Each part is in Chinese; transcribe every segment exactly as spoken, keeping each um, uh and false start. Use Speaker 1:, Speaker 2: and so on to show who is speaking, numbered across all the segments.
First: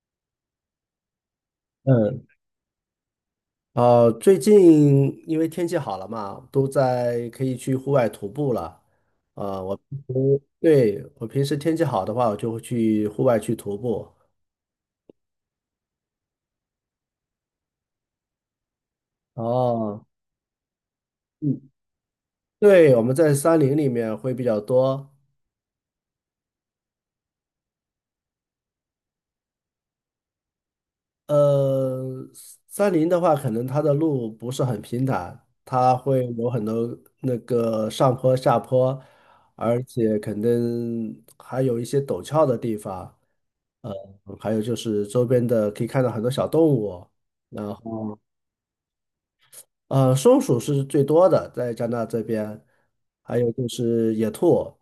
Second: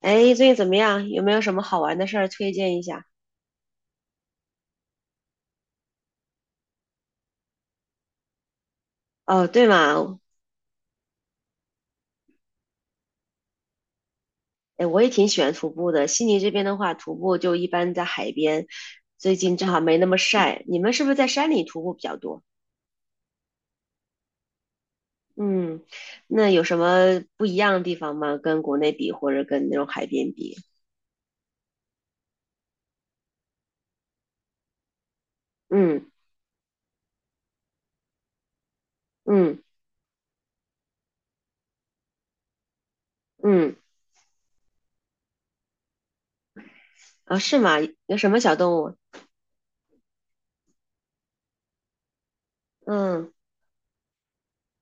Speaker 1: 哎，最近怎么样？有没有什么好玩的事
Speaker 2: 嗯，
Speaker 1: 儿推荐一下？
Speaker 2: 呃，最近因为天气好了嘛，都在可以去户外徒步了。
Speaker 1: 哦，
Speaker 2: 呃，
Speaker 1: 对
Speaker 2: 我平
Speaker 1: 嘛。
Speaker 2: 时对我平时天气好的话，我就会去户外去徒步。
Speaker 1: 哎，我也挺喜欢徒步的。悉尼这边的话，徒步就一般在海边，最近正好没
Speaker 2: 哦，
Speaker 1: 那么晒。你们是不是在山
Speaker 2: 嗯，
Speaker 1: 里徒步比较多？
Speaker 2: 对，我们在山林里面会比较多。
Speaker 1: 嗯，那有什么不一样的地方吗？跟国内比，或者跟那种海边比？
Speaker 2: 呃，山林的话，可能它的路不是很平坦，它
Speaker 1: 嗯
Speaker 2: 会有很多那个上坡下坡，
Speaker 1: 嗯
Speaker 2: 而且可能还有一些陡峭的地方。
Speaker 1: 嗯，
Speaker 2: 嗯还有就是周边的可以看到很多小动物，
Speaker 1: 啊，是
Speaker 2: 然
Speaker 1: 吗？有
Speaker 2: 后
Speaker 1: 什么小动物？
Speaker 2: 呃，松鼠是最多的，在加拿大这边，
Speaker 1: 嗯，
Speaker 2: 还有就是野兔，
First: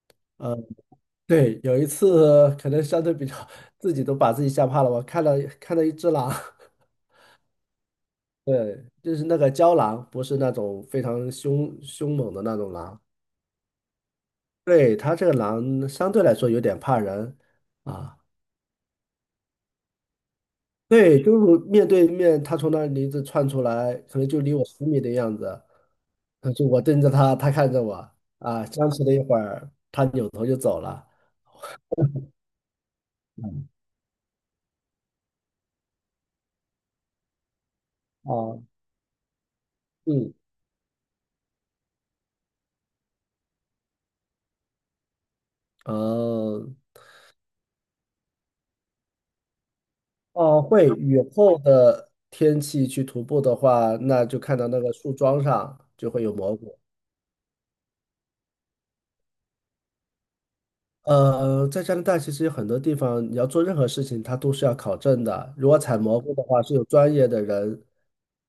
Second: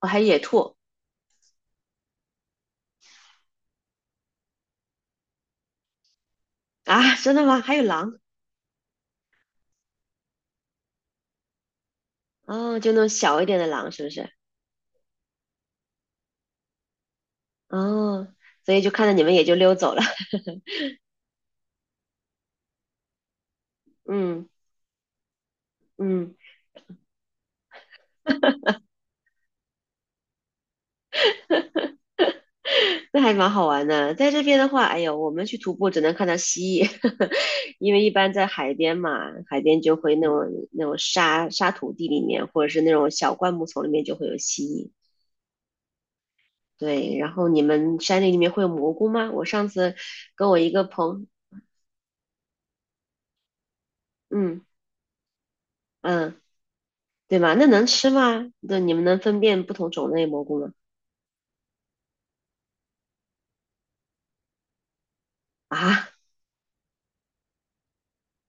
Speaker 1: 哦，还有野
Speaker 2: 呃，
Speaker 1: 兔。
Speaker 2: 对，有一次可能相对比较自己都把自己吓怕了，我看到看到一只狼，
Speaker 1: 啊？真的吗？还有狼？
Speaker 2: 对，就是那个郊狼，不是那种非常凶凶猛的那种
Speaker 1: 哦，就那
Speaker 2: 狼，
Speaker 1: 种小一点的狼，是不是？
Speaker 2: 对，它这个狼相对来说有点怕人啊，
Speaker 1: 哦，所以就看到你们也就溜走了。
Speaker 2: 对，就是面对面，它从那里一直窜出来，可能就
Speaker 1: 嗯。
Speaker 2: 离我十米的样子。
Speaker 1: 嗯，
Speaker 2: 就我盯着他，他看着我，啊，僵持了一会儿，他扭头就走了。
Speaker 1: 那还蛮好玩的。在这边的话，哎呦，我们去徒步只能看到蜥蜴，因为一般在
Speaker 2: 啊，
Speaker 1: 海边嘛，海边就会那
Speaker 2: 嗯，
Speaker 1: 种那种沙沙土地里面，或者是那种小灌木丛里面就会有蜥蜴。
Speaker 2: 嗯，
Speaker 1: 对，然后你们山里里面会有蘑菇吗？我上次跟我
Speaker 2: 哦，
Speaker 1: 一个
Speaker 2: 会雨
Speaker 1: 朋，
Speaker 2: 后的天气去徒步的话，那就看
Speaker 1: 嗯
Speaker 2: 到那个树桩上就会有
Speaker 1: 嗯，
Speaker 2: 蘑菇。
Speaker 1: 对吧？那能吃吗？对，你们能分辨不同种类蘑菇吗？
Speaker 2: 呃，在加拿大其实有很多地方，你要做任何事情，它都是要考证的。如果采
Speaker 1: 啊，
Speaker 2: 蘑菇的话，是有专业的人，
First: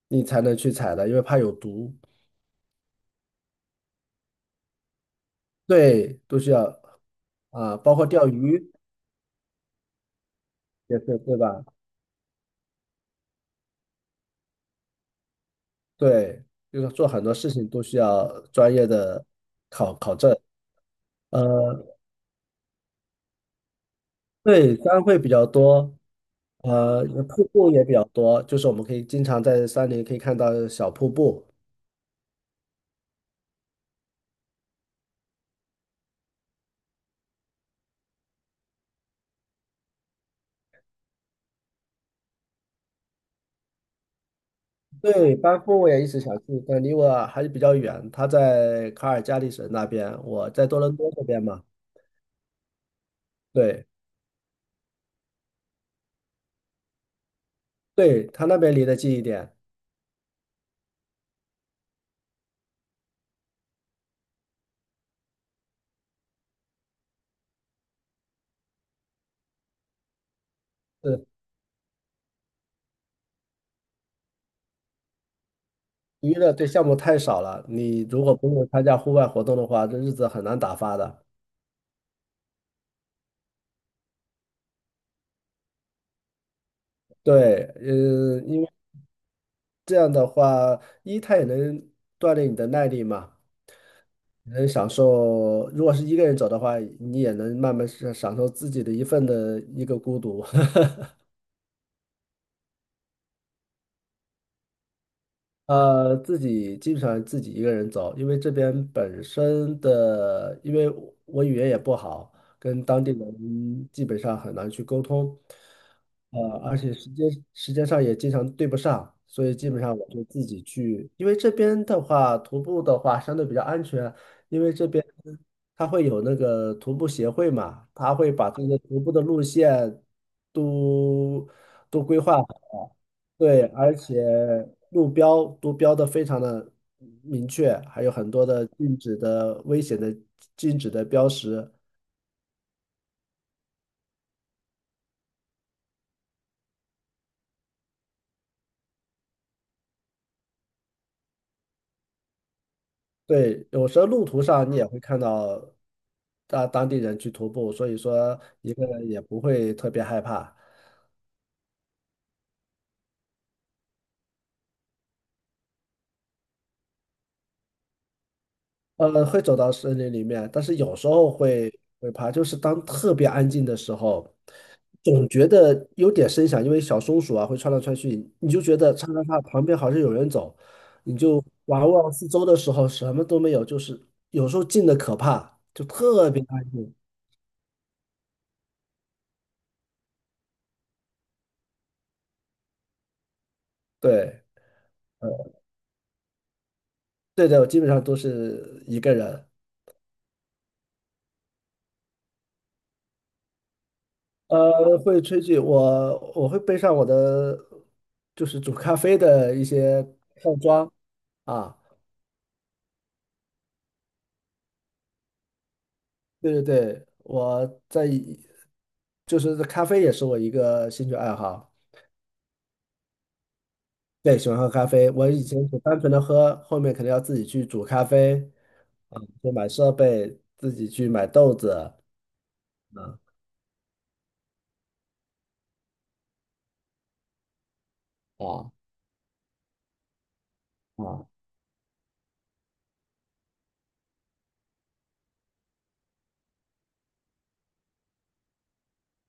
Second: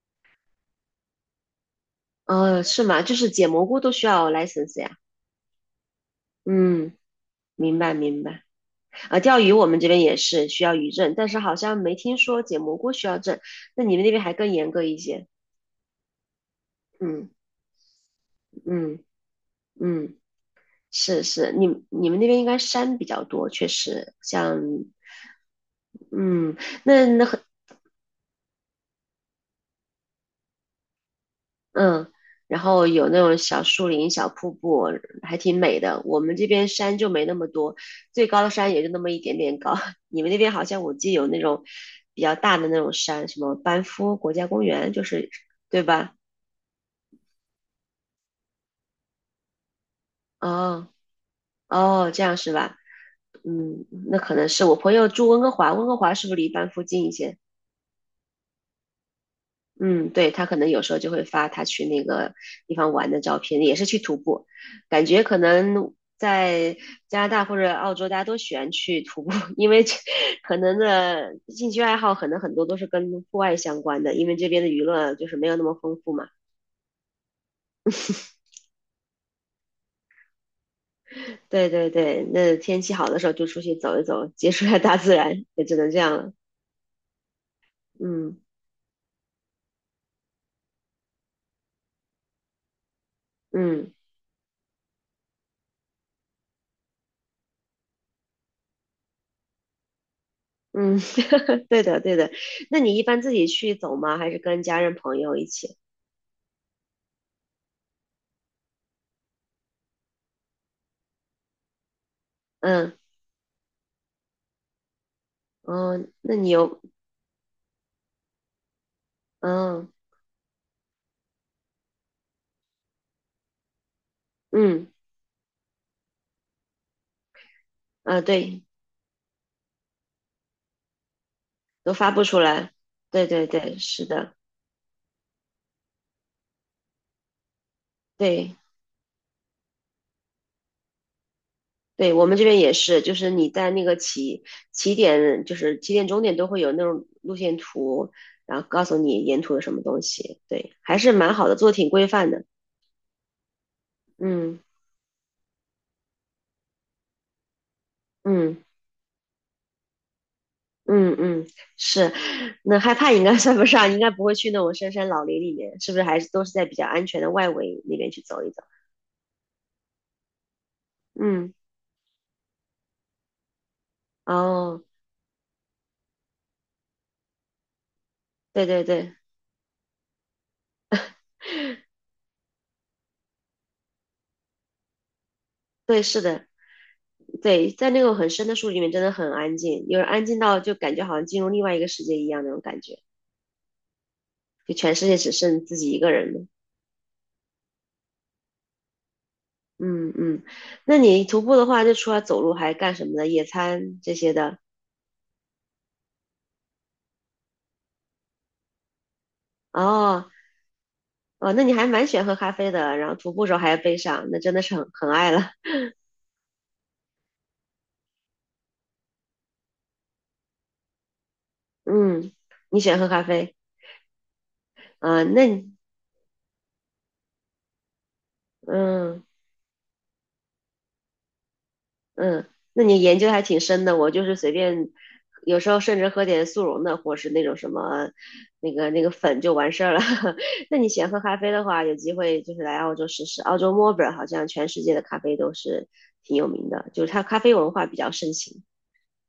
Speaker 2: 你才能去采的，因为怕有毒。
Speaker 1: 哦，是吗？就是捡蘑菇都需要 L I C E N S E 呀？
Speaker 2: 对，都需要
Speaker 1: 嗯，
Speaker 2: 啊，
Speaker 1: 明白
Speaker 2: 包括
Speaker 1: 明
Speaker 2: 钓
Speaker 1: 白。
Speaker 2: 鱼
Speaker 1: 啊，钓鱼我们这边也是需要渔
Speaker 2: 也
Speaker 1: 证，
Speaker 2: 是，
Speaker 1: 但
Speaker 2: 对
Speaker 1: 是好
Speaker 2: 吧？
Speaker 1: 像没听说捡蘑菇需要证。那你们那边还更严格一些？
Speaker 2: 对，就是做很
Speaker 1: 嗯
Speaker 2: 多事情都需要专业
Speaker 1: 嗯
Speaker 2: 的考考
Speaker 1: 嗯，
Speaker 2: 证。
Speaker 1: 是是，你
Speaker 2: 呃，
Speaker 1: 你们那边应该山比较多，确实像
Speaker 2: 对，山会比较多，
Speaker 1: 嗯，
Speaker 2: 呃，
Speaker 1: 那那很
Speaker 2: 瀑布也比较多，就是我们可以经常在山里可以看到小瀑布。
Speaker 1: 嗯，然后有那种小树林、小瀑布，还挺美的。我们这边山就没那么多，最高的山也就那么一点点高。你们那边好像我记得有那种比较大的那种山，什么班夫国家公园，就是
Speaker 2: 对，班夫
Speaker 1: 对
Speaker 2: 我也一
Speaker 1: 吧？
Speaker 2: 直想去，但离我还是比较远。他在卡尔加里省那边，我在多
Speaker 1: 哦。
Speaker 2: 伦多这边嘛。
Speaker 1: 哦，这样是吧？嗯，
Speaker 2: 对，
Speaker 1: 那可能是我朋友住温哥华，温哥华是不是离班附近一些？
Speaker 2: 对，他那边离得近一点。
Speaker 1: 嗯，对，他可能有时候就会发他去那个地方玩的照片，也是去徒步，感觉可能在加拿大或者澳洲，大家都喜欢去徒步，因为这可能的
Speaker 2: 是
Speaker 1: 兴趣爱好可能很多都是跟户外相关的，因为这边的娱乐就是没有那么丰富嘛。
Speaker 2: 娱乐对项目太少了，你如果不用参加户外活动的话，这日子很难打发的。
Speaker 1: 对对对，那天气好的时候就出去走一走，接触一下大自然，也只能这样了。
Speaker 2: 对，
Speaker 1: 嗯
Speaker 2: 嗯、这样的话，一它也能锻炼你的耐力嘛，
Speaker 1: 嗯。
Speaker 2: 能享受。如果是一个人走的话，你也能慢慢是享受自己的一份的一个孤独。
Speaker 1: 嗯，对的，对的。那你一般自己去走吗？还是跟家人朋友一起？
Speaker 2: 呃，自己基本上自己一个人走，因为这边本身的，因为我我语言也不好，跟
Speaker 1: 嗯，
Speaker 2: 当地人基本上很难去沟通，
Speaker 1: 嗯，那
Speaker 2: 呃，
Speaker 1: 你
Speaker 2: 而
Speaker 1: 有，
Speaker 2: 且时间时间上也经常对不上，所以基本
Speaker 1: 嗯
Speaker 2: 上我就自己去，因为这边的话，徒步的话相对比较安全，因为这
Speaker 1: 嗯
Speaker 2: 边它会有那个徒步协会嘛，他
Speaker 1: 啊，
Speaker 2: 会把
Speaker 1: 对，
Speaker 2: 这个徒步的路线都
Speaker 1: 都
Speaker 2: 都
Speaker 1: 发
Speaker 2: 规
Speaker 1: 布出
Speaker 2: 划好。
Speaker 1: 来。对对
Speaker 2: 对，
Speaker 1: 对，
Speaker 2: 而
Speaker 1: 是
Speaker 2: 且
Speaker 1: 的，
Speaker 2: 路标都标的非常的明确，还有很多
Speaker 1: 对
Speaker 2: 的禁止的危险的禁止的标识。
Speaker 1: 对，我们这边也是，就是你在那个起起点，就是起点终点都会有那种路线图，然后告诉你沿途有什么东西。对，还是蛮好的，做得挺规范的。
Speaker 2: 对，有时候路途
Speaker 1: 嗯
Speaker 2: 上你也会看到大当地人去徒步，所以说
Speaker 1: 嗯。
Speaker 2: 一个人也不会特别害怕。
Speaker 1: 嗯嗯，是，那害怕应该算不上，应该不会去那种深山老林里面，是不是还是都是在比较安全的外围那边去走一走？
Speaker 2: 呃，会走到森林里面，但是有时候
Speaker 1: 嗯，
Speaker 2: 会会怕，就是当特别安静的时候，
Speaker 1: 哦，
Speaker 2: 总觉得有点声响，因为小松鼠啊会窜来窜去，你就
Speaker 1: 对
Speaker 2: 觉
Speaker 1: 对
Speaker 2: 得嚓
Speaker 1: 对
Speaker 2: 嚓嚓旁边好像有人走，你就玩望四周的时候什么都没有，就是有时候静的可怕，就
Speaker 1: 对，是
Speaker 2: 特别
Speaker 1: 的，
Speaker 2: 安静。
Speaker 1: 对，在那种很深的树里面真的很安静，有人安静到就感觉好像进入另外一个世界一样那种感觉，
Speaker 2: 对，
Speaker 1: 就全世界只剩自己一个人了。
Speaker 2: 对的，我基本上都是一个人。
Speaker 1: 嗯嗯，那你徒步的话，就除了走路还干什么呢？野餐这些的。
Speaker 2: 呃，会吹剧，我我会背上我的就是煮咖啡的一些
Speaker 1: 哦
Speaker 2: 套装
Speaker 1: 哦，那你
Speaker 2: 啊。
Speaker 1: 还蛮喜欢喝咖啡的，然后徒步时候还要背上，那真的是很很爱了。
Speaker 2: 对对对，我在就是咖啡也是我一个兴趣爱好，
Speaker 1: 嗯，你喜欢喝咖啡
Speaker 2: 对，喜欢喝咖啡。
Speaker 1: 啊？
Speaker 2: 我以
Speaker 1: 那
Speaker 2: 前
Speaker 1: 你
Speaker 2: 只单纯的喝，后面肯定要自己去煮咖啡，啊，
Speaker 1: 嗯
Speaker 2: 就买设备，自己去买豆子，
Speaker 1: 嗯，那你研究
Speaker 2: 啊
Speaker 1: 还挺深的。我就是随便，有时候甚至喝点速溶的，或是那种什么
Speaker 2: 啊
Speaker 1: 那个那个粉就完事儿了。那你喜欢喝
Speaker 2: 啊，
Speaker 1: 咖啡的话，有机会就是来澳洲试试。澳洲墨尔本好像全世界的咖啡都是挺有名的，就是它咖啡文化比较盛行。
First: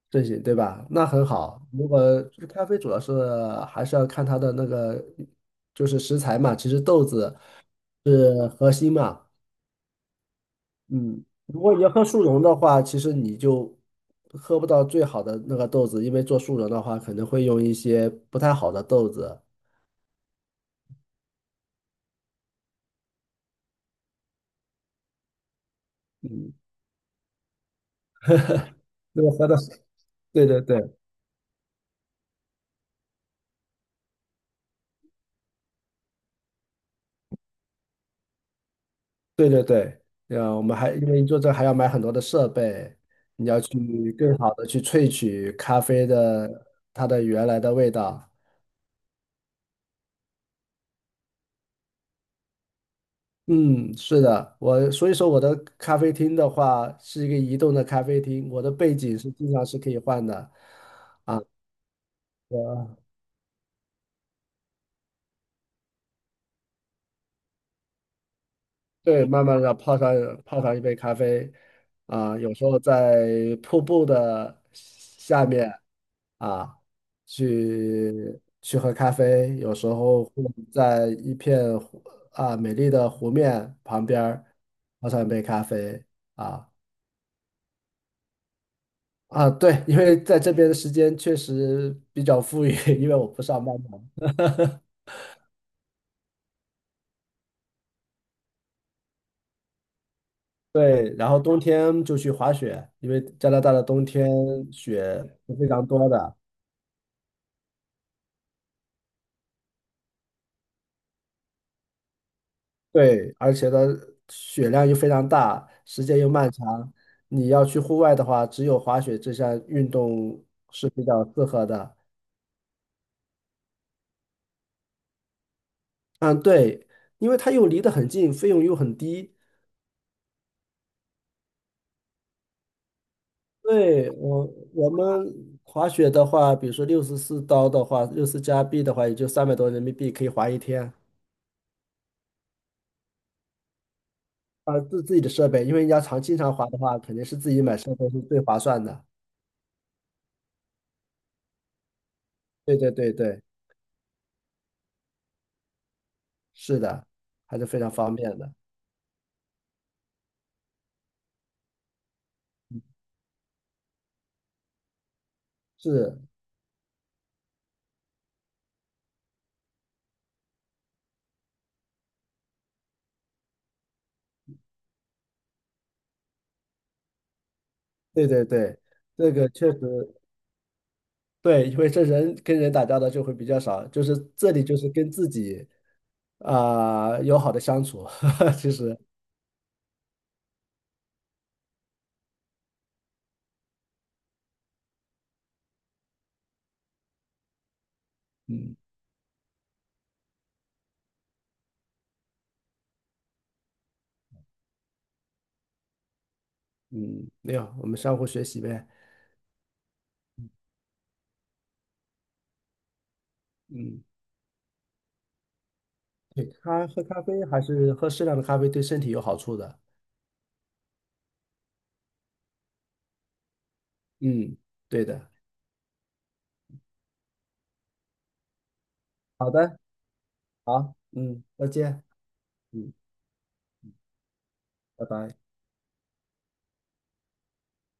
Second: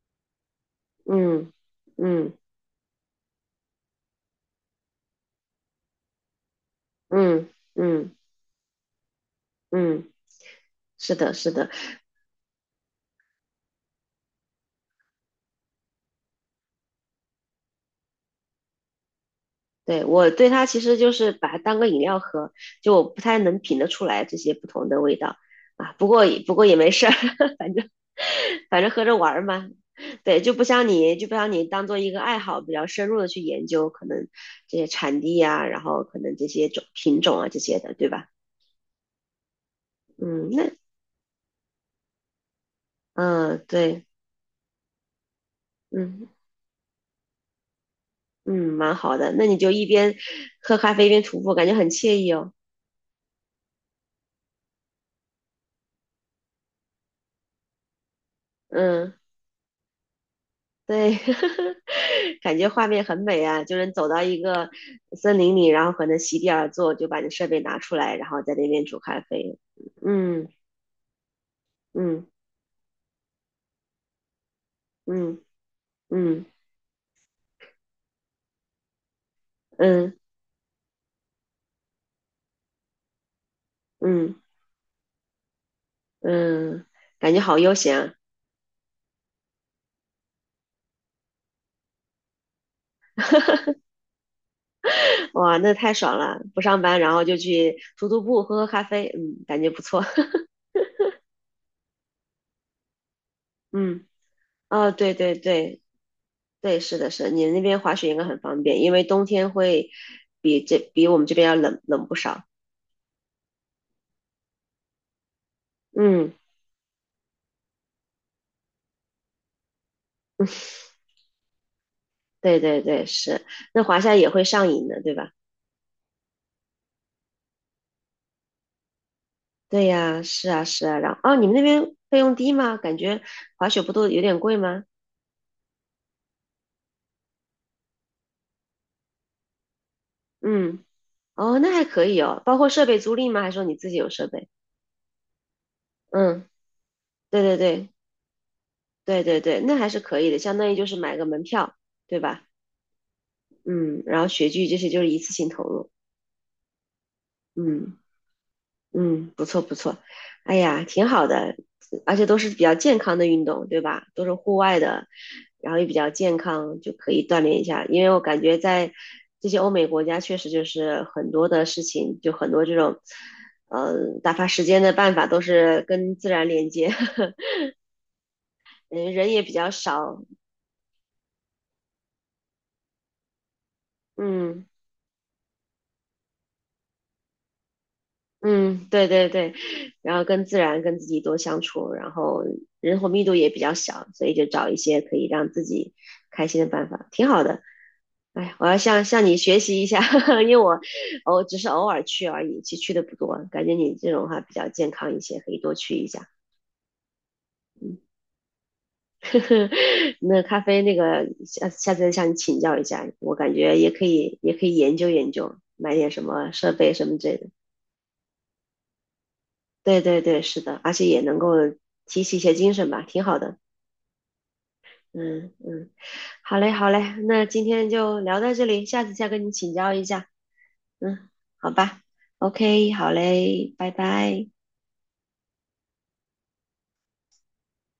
Speaker 2: 这些对吧？那很
Speaker 1: 嗯
Speaker 2: 好。如果
Speaker 1: 嗯
Speaker 2: 咖啡主要是还是要看它的那个就是食材嘛，其实豆子
Speaker 1: 嗯嗯
Speaker 2: 是核心嘛。
Speaker 1: 嗯嗯，是
Speaker 2: 嗯，
Speaker 1: 的，是
Speaker 2: 如
Speaker 1: 的。
Speaker 2: 果你要喝速溶的话，其实你就喝不到最好的那个豆子，因为做速溶的话，可能会用一些不太好的豆子。
Speaker 1: 对，我对它其实就是把它当个饮料喝，就我不太能品得出来这些不同的味道啊。不过也不过也没事儿，反正反正喝着
Speaker 2: 如果
Speaker 1: 玩儿
Speaker 2: 喝的
Speaker 1: 嘛。
Speaker 2: 是，
Speaker 1: 对，
Speaker 2: 对
Speaker 1: 就
Speaker 2: 对
Speaker 1: 不像
Speaker 2: 对
Speaker 1: 你，就不像你当做一个爱好，比较深入的去研究，可能这些产地呀，然后可能这些种品种啊这些的，对吧？
Speaker 2: 对对对，
Speaker 1: 嗯，
Speaker 2: 呃，我
Speaker 1: 那
Speaker 2: 们还因为你做这还要买很多的设备，你要
Speaker 1: 嗯对，
Speaker 2: 去更好的去萃取咖啡
Speaker 1: 嗯
Speaker 2: 的它的原来的味道。
Speaker 1: 嗯，蛮好的。那你就一边喝咖啡一边徒步，感觉很惬意哦。
Speaker 2: 嗯，是的，我所以说我的咖啡厅的话是一个移动的咖啡厅，我的背
Speaker 1: 嗯。
Speaker 2: 景是经常是可以换的。
Speaker 1: 对，感觉画面很美啊，就是走到一个森林里，然后可能席地而坐，就把你设备拿出来，然后在那边煮咖
Speaker 2: 对，慢
Speaker 1: 啡。
Speaker 2: 慢的泡上
Speaker 1: 嗯
Speaker 2: 泡上一杯咖啡，
Speaker 1: 嗯
Speaker 2: 啊，有时候在瀑布的
Speaker 1: 嗯
Speaker 2: 下面
Speaker 1: 嗯
Speaker 2: 啊，去去喝咖啡，有时
Speaker 1: 嗯
Speaker 2: 候会在一片湖啊美丽的湖面旁边
Speaker 1: 嗯
Speaker 2: 儿泡上一杯咖啡啊
Speaker 1: 嗯，感觉好悠闲啊，
Speaker 2: 啊，对，因为在这边的时间确实比较富裕，因为我不上班嘛。
Speaker 1: 哇，那太爽了！不上班，然后就去徒徒步，喝喝咖啡，嗯，感觉不错。
Speaker 2: 对，然后冬天就去滑雪，因为加拿大的冬
Speaker 1: 嗯，
Speaker 2: 天
Speaker 1: 哦，
Speaker 2: 雪
Speaker 1: 对对
Speaker 2: 是非
Speaker 1: 对
Speaker 2: 常多的。
Speaker 1: 对，是的，是的，你那边滑雪应该很方便，因为冬天会比这比我们这边要冷冷不少。
Speaker 2: 对，而且它雪量又非常大，时间又
Speaker 1: 嗯
Speaker 2: 漫长。你要去户外的话，只有滑雪这项运动是比较适合的。
Speaker 1: 对对对，是，那华夏也会上瘾的，对吧？
Speaker 2: 嗯，对，因为它又离得很近，费用又很低。
Speaker 1: 对呀，是啊是啊，然后哦，你们那边费用低吗？感觉滑雪不都
Speaker 2: 对，
Speaker 1: 有点
Speaker 2: 我
Speaker 1: 贵吗？
Speaker 2: 我们滑雪的话，比如说六十四刀的话，六十加币的话，也就三百多人民币可以滑一
Speaker 1: 嗯，
Speaker 2: 天。
Speaker 1: 哦，那还可以哦，包括设备租赁吗？还是说你自己有设备？
Speaker 2: 啊，自自己的设备，因为你要常经
Speaker 1: 嗯，
Speaker 2: 常滑的话，肯定是
Speaker 1: 对
Speaker 2: 自
Speaker 1: 对
Speaker 2: 己买
Speaker 1: 对
Speaker 2: 设备是最划算的。
Speaker 1: 对对对，那还是可以的，相当于就是买个门票，对吧？
Speaker 2: 对对对对，
Speaker 1: 嗯，然后雪具这些就是一次性投入，
Speaker 2: 是的，还是非常
Speaker 1: 嗯。
Speaker 2: 方便的。
Speaker 1: 嗯，不错不错，哎呀，挺好的，而且都是比较健康的运动，对吧？都是户外的，然后也比较
Speaker 2: 是，
Speaker 1: 健康，就可以锻炼一下。因为我感觉在这些欧美国家，确实就是很多的事情，就很多这种，呃，打发时间的办法都是跟自然连接，
Speaker 2: 对对对，
Speaker 1: 嗯，人
Speaker 2: 这
Speaker 1: 也
Speaker 2: 个
Speaker 1: 比较
Speaker 2: 确实
Speaker 1: 少，
Speaker 2: 对，因为这人跟人打交道就会比较少，就是这里
Speaker 1: 嗯。
Speaker 2: 就是跟自己啊、友好的相处，其
Speaker 1: 嗯，
Speaker 2: 实
Speaker 1: 对对对，然后跟自然、跟自己多相处，然后人口密度也比较小，所以就找一些可以让自己开心的办法，挺好的。哎，我
Speaker 2: 嗯
Speaker 1: 要向向你学习一下，因为我我只是偶尔去而已，其实去的不多。感觉你这种话比较健康一些，可以多去一下。
Speaker 2: 嗯，没有，我
Speaker 1: 嗯，
Speaker 2: 们相互学习呗，
Speaker 1: 那咖啡那个下下次再向你请教一下，我感觉也
Speaker 2: 嗯，
Speaker 1: 可以也可以研究研究，买点什
Speaker 2: 对，
Speaker 1: 么设
Speaker 2: 咖
Speaker 1: 备
Speaker 2: 喝
Speaker 1: 什么
Speaker 2: 咖
Speaker 1: 这
Speaker 2: 啡还是喝适量的咖啡对身体有好处的，
Speaker 1: 对对对，是的，而且也能够提起一些精神吧，挺好的。
Speaker 2: 嗯，对的，
Speaker 1: 嗯嗯，好嘞好嘞，那今天就聊到这里，下次再跟
Speaker 2: 好
Speaker 1: 你请
Speaker 2: 的，
Speaker 1: 教一下。
Speaker 2: 好，
Speaker 1: 嗯，
Speaker 2: 嗯，再
Speaker 1: 好吧
Speaker 2: 见，
Speaker 1: ，O K，
Speaker 2: 嗯，
Speaker 1: 好嘞，拜拜。
Speaker 2: 拜拜。